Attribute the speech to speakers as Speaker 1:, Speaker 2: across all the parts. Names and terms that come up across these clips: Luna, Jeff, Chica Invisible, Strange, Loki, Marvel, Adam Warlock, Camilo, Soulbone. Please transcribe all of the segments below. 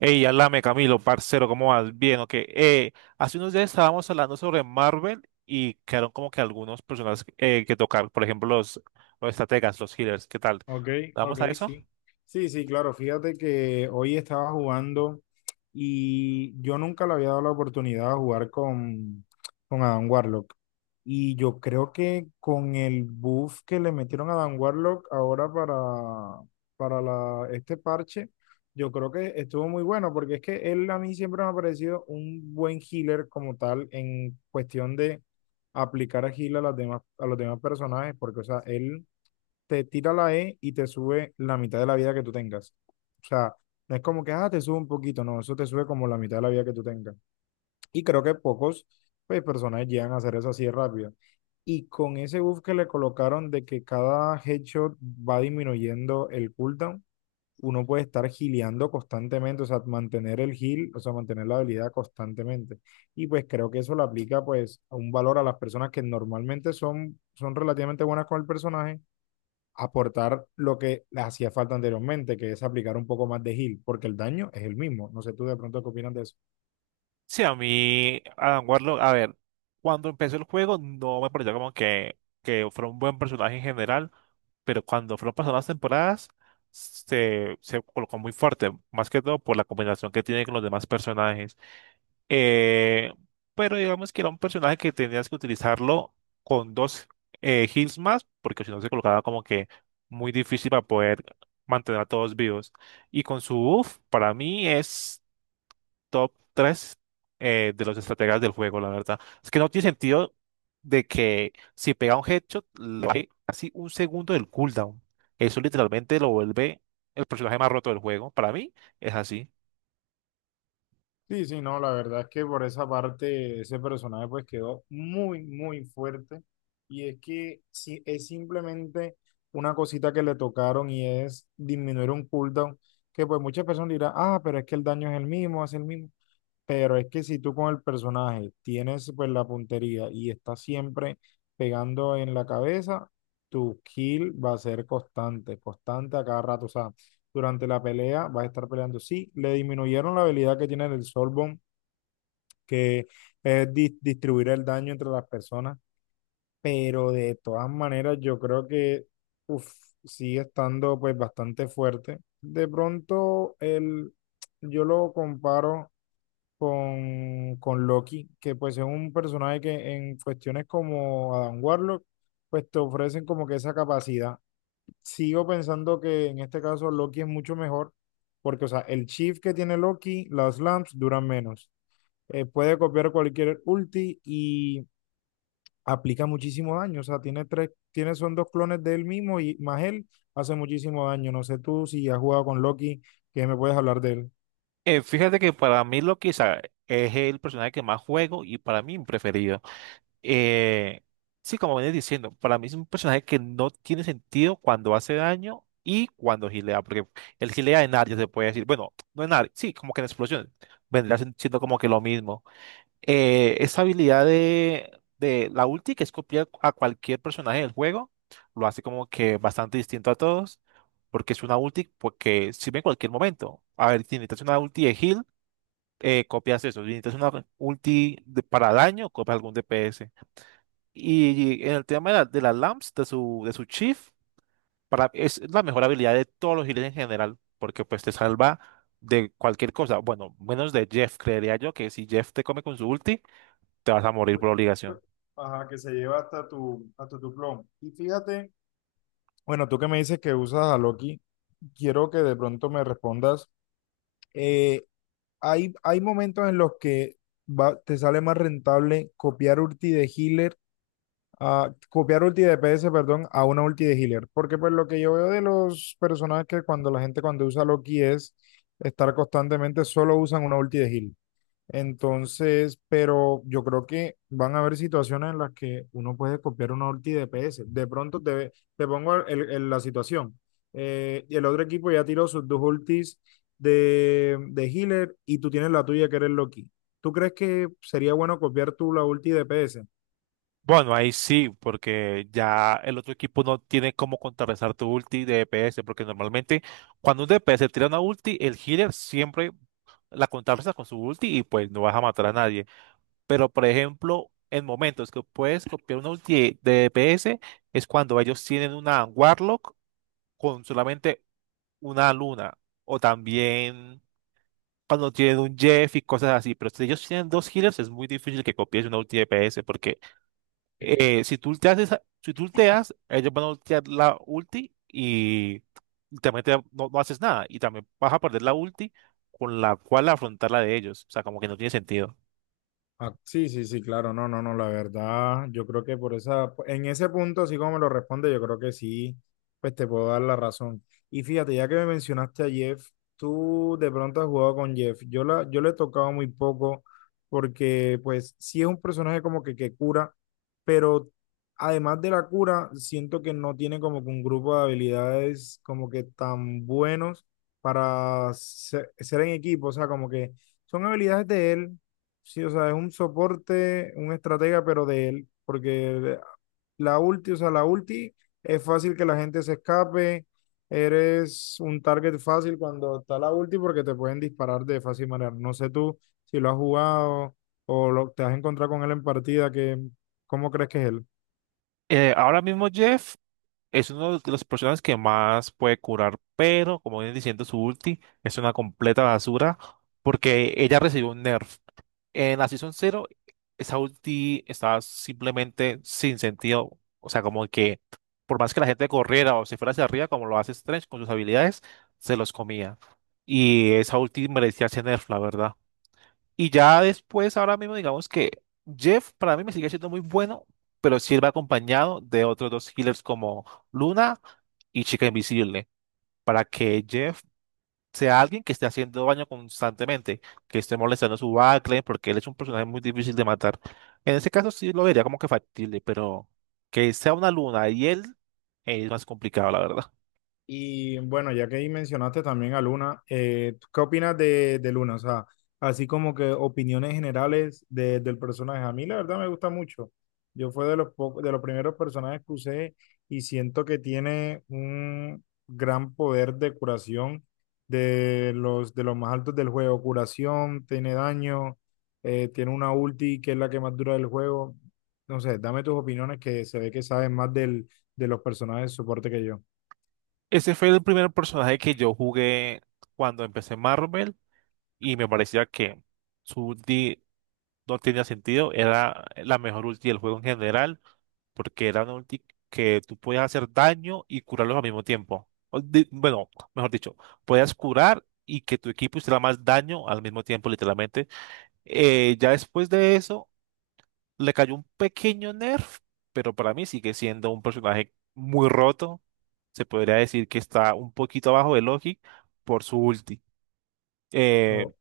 Speaker 1: Ey, alame Camilo, parcero, ¿cómo vas? Bien, ok. Hace unos días estábamos hablando sobre Marvel y quedaron como que algunos personajes que tocar, por ejemplo, los estrategas, los healers, ¿qué tal?
Speaker 2: Ok,
Speaker 1: ¿Vamos
Speaker 2: ok,
Speaker 1: a eso?
Speaker 2: sí. Sí, sí, claro. Fíjate que hoy estaba jugando y yo nunca le había dado la oportunidad de jugar con Adam Warlock. Y yo creo que con el buff que le metieron a Adam Warlock ahora para la, este parche, yo creo que estuvo muy bueno porque es que él a mí siempre me ha parecido un buen healer como tal en cuestión de aplicar a heal a, las demás, a los demás personajes porque, o sea, él te tira la E y te sube la mitad de la vida que tú tengas. O sea, no es como que, ah, te sube un poquito, no, eso te sube como la mitad de la vida que tú tengas. Y creo que pocos, pues, personajes llegan a hacer eso así de rápido. Y con ese buff que le colocaron de que cada headshot va disminuyendo el cooldown, uno puede estar gileando constantemente, o sea, mantener el heal, o sea, mantener la habilidad constantemente. Y pues creo que eso le aplica pues a un valor a las personas que normalmente son, son relativamente buenas con el personaje, aportar lo que les hacía falta anteriormente, que es aplicar un poco más de heal, porque el daño es el mismo. No sé tú de pronto qué opinas de eso.
Speaker 1: Sí, a mí, Adam Warlock, a ver, cuando empezó el juego no me pareció como que fuera un buen personaje en general, pero cuando fueron pasando las temporadas se colocó muy fuerte, más que todo por la combinación que tiene con los demás personajes. Eh, pero digamos que era un personaje que tenías que utilizarlo con dos heals más, porque si no se colocaba como que muy difícil para poder mantener a todos vivos. Y con su buff, para mí es top 3 de los estrategas del juego, la verdad. Es que no tiene sentido de que si pega un headshot, le baje casi un segundo del cooldown. Eso literalmente lo vuelve el personaje más roto del juego. Para mí es así.
Speaker 2: Sí, sí, no, la verdad es que por esa parte ese personaje pues quedó muy, muy fuerte. Y es que sí, es simplemente una cosita que le tocaron y es disminuir un cooldown, que pues muchas personas dirán, ah, pero es que el daño es el mismo. Pero es que si tú con el personaje tienes pues la puntería y estás siempre pegando en la cabeza, tu kill va a ser constante, constante a cada rato. O sea, durante la pelea vas a estar peleando. Sí, le disminuyeron la habilidad que tiene el Soulbone, que es distribuir el daño entre las personas, pero de todas maneras yo creo que uf, sigue estando pues bastante fuerte. De pronto el, yo lo comparo con Loki, que pues es un personaje que en cuestiones como Adam Warlock, pues te ofrecen como que esa capacidad. Sigo pensando que en este caso Loki es mucho mejor, porque o sea, el shift que tiene Loki, las lamps duran menos. Puede copiar cualquier ulti y aplica muchísimo daño. O sea, tiene tres, tiene, son dos clones de él mismo y más él hace muchísimo daño. No sé tú si has jugado con Loki, que me puedes hablar de él.
Speaker 1: Fíjate que para mí Loki o sea, es el personaje que más juego y para mí mi preferido. Eh, sí, como venía diciendo, para mí es un personaje que no tiene sentido cuando hace daño y cuando gilea, porque el gilea en área se puede decir, bueno, no en área, sí, como que en explosiones, vendría siendo como que lo mismo. Esa habilidad de la ulti, que es copiar a cualquier personaje del juego, lo hace como que bastante distinto a todos, porque es una ulti porque sirve en cualquier momento. A ver, si necesitas una ulti de heal, copias eso, si necesitas una ulti para daño, copias algún DPS. Y en el tema de las lamps, de su Chief, para, es la mejor habilidad de todos los healers en general, porque pues te salva de cualquier cosa. Bueno, menos de Jeff, creería yo que si Jeff te come con su ulti, te vas a morir por obligación.
Speaker 2: Ajá, que se lleva hasta tu plomo. Y fíjate, bueno, tú que me dices que usas a Loki, quiero que de pronto me respondas. eh, hay momentos en los que te sale más rentable copiar ulti de healer, a, copiar ulti de D P S, perdón, a una ulti de healer. Porque pues lo que yo veo de los personajes que cuando la gente cuando usa Loki es estar constantemente, solo usan una ulti de healer. Entonces, pero yo creo que van a haber situaciones en las que uno puede copiar una ulti de PS. De pronto te, te pongo la situación. Y el otro equipo ya tiró sus dos ultis de healer y tú tienes la tuya que eres Loki. ¿Tú crees que sería bueno copiar tú la ulti de PS?
Speaker 1: Bueno, ahí sí, porque ya el otro equipo no tiene cómo contrarrestar tu ulti de DPS, porque normalmente cuando un DPS tira una ulti, el healer siempre la contrarresta con su ulti y pues no vas a matar a nadie. Pero, por ejemplo, en momentos que puedes copiar una ulti de DPS es cuando ellos tienen una Warlock con solamente una luna. O también cuando tienen un Jeff y cosas así. Pero si ellos tienen dos healers, es muy difícil que copies una ulti de DPS porque si tú ulteas, si tú ulteas, ellos van a ultear la ulti y también no, no haces nada. Y también vas a perder la ulti con la cual afrontar la de ellos. O sea, como que no tiene sentido.
Speaker 2: Ah, sí, sí, sí, claro, no, no, no, la verdad, yo creo que por esa, en ese punto, así como me lo responde, yo creo que sí, pues te puedo dar la razón. Y fíjate, ya que me mencionaste a Jeff, tú de pronto has jugado con Jeff, yo la, yo le he tocado muy poco, porque pues sí es un personaje como que cura, pero además de la cura, siento que no tiene como que un grupo de habilidades como que tan buenos para ser, ser en equipo, o sea, como que son habilidades de él. Sí, o sea, es un soporte, un estratega, pero de él, porque la ulti, o sea, la ulti es fácil que la gente se escape, eres un target fácil cuando está la ulti porque te pueden disparar de fácil manera. No sé tú si lo has jugado o lo, te has encontrado con él en partida, que, ¿cómo crees que es él?
Speaker 1: Ahora mismo, Jeff, es uno de los personajes que más puede curar, pero como vienen diciendo, su ulti es una completa basura porque ella recibió un nerf. En la Season 0, esa ulti estaba simplemente sin sentido. O sea, como que por más que la gente corriera o se fuera hacia arriba, como lo hace Strange con sus habilidades, se los comía. Y esa ulti merecía ese nerf, la verdad. Y ya después, ahora mismo, digamos que Jeff para mí me sigue siendo muy bueno, pero sí él va acompañado de otros dos healers como Luna y Chica Invisible, para que Jeff sea alguien que esté haciendo daño constantemente, que esté molestando a su backline, porque él es un personaje muy difícil de matar. En ese caso sí lo vería como que factible, pero que sea una Luna y él es más complicado, la verdad.
Speaker 2: Y bueno, ya que ahí mencionaste también a Luna, ¿tú ¿qué opinas de Luna? O sea, así como que opiniones generales de- del personaje. A mí la verdad me gusta mucho. Yo fue de los, de los primeros personajes que usé y siento que tiene un gran poder de curación de los más altos del juego. Curación, tiene daño, tiene una ulti que es la que más dura del juego. No sé, dame tus opiniones que se ve que sabes más del, de los personajes de soporte que
Speaker 1: Ese fue el primer personaje que yo jugué cuando empecé Marvel y me parecía que... Su, no tenía sentido, era la mejor ulti del juego en general, porque era una ulti que tú podías hacer daño y curarlos al mismo tiempo. Bueno, mejor dicho, podías curar y que tu equipo hiciera más daño al mismo tiempo, literalmente. Ya después de eso, le cayó un pequeño nerf, pero para mí sigue siendo un personaje muy roto. Se podría decir que está un poquito abajo de Loki por su ulti. Eh,
Speaker 2: yo.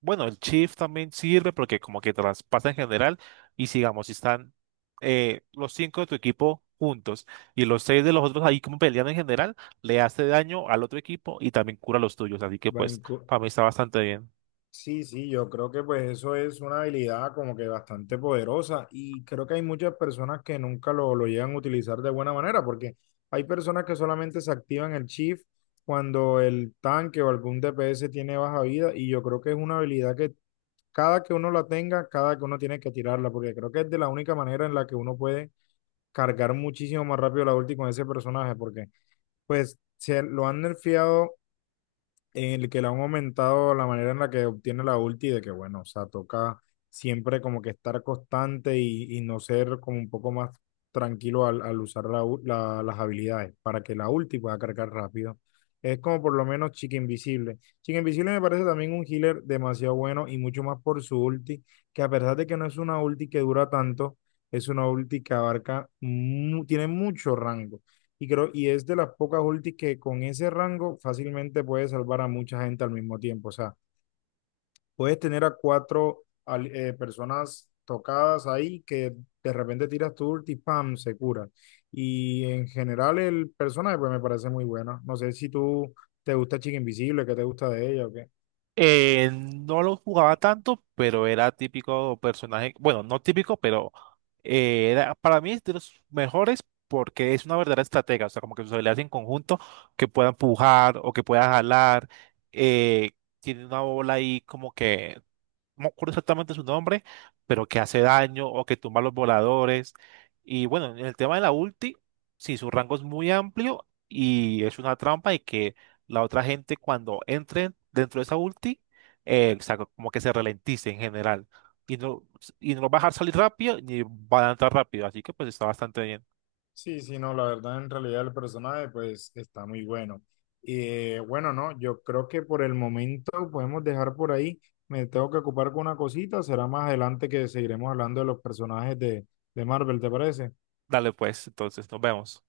Speaker 1: bueno, el shift también sirve porque como que traspasa en general y sigamos, si están los cinco de tu equipo juntos y los seis de los otros ahí como peleando en general, le hace daño al otro equipo y también cura los tuyos, así que pues
Speaker 2: Banco.
Speaker 1: para mí está bastante bien.
Speaker 2: Sí, sí, yo creo que pues eso es una habilidad como que bastante poderosa y creo que hay muchas personas que nunca lo, lo llegan a utilizar de buena manera porque hay personas que solamente se activan el shift cuando el tanque o algún DPS tiene baja vida y yo creo que es una habilidad que cada que uno la tenga, cada que uno tiene que tirarla porque creo que es de la única manera en la que uno puede cargar muchísimo más rápido la ulti con ese personaje porque pues se lo han nerfeado en el que le han aumentado la manera en la que obtiene la ulti, de que bueno, o sea, toca siempre como que estar constante y no ser como un poco más tranquilo al, al usar las habilidades para que la ulti pueda cargar rápido. Es como por lo menos Chica Invisible. Chica Invisible me parece también un healer demasiado bueno y mucho más por su ulti, que a pesar de que no es una ulti que dura tanto, es una ulti que abarca, tiene mucho rango. Y creo, y es de las pocas ultis que con ese rango fácilmente puedes salvar a mucha gente al mismo tiempo. O sea, puedes tener a cuatro personas tocadas ahí que de repente tiras tu ulti, ¡pam! Se cura. Y en general el personaje pues me parece muy bueno. No sé si tú te gusta Chica Invisible, qué te gusta de ella o qué.
Speaker 1: No lo jugaba tanto, pero era típico personaje, bueno, no típico, pero era para mí es de los mejores porque es una verdadera estratega, o sea, como que sus habilidades en conjunto que pueda empujar o que pueda jalar, eh, tiene una bola ahí como que no me acuerdo exactamente su nombre, pero que hace daño o que tumba los voladores. Y bueno, en el tema de la ulti, sí, su rango es muy amplio y es una trampa y que la otra gente cuando entre dentro de esa ulti, o sea, como que se ralentice en general. Y no, y no va a dejar salir rápido ni va a entrar rápido, así que pues está bastante bien.
Speaker 2: Sí, sí, no, la verdad, en realidad el personaje pues está muy bueno. Y bueno, no, yo creo que por el momento podemos dejar por ahí. Me tengo que ocupar con una cosita, será más adelante que seguiremos hablando de los personajes de Marvel, ¿te parece?
Speaker 1: Dale pues, entonces nos vemos.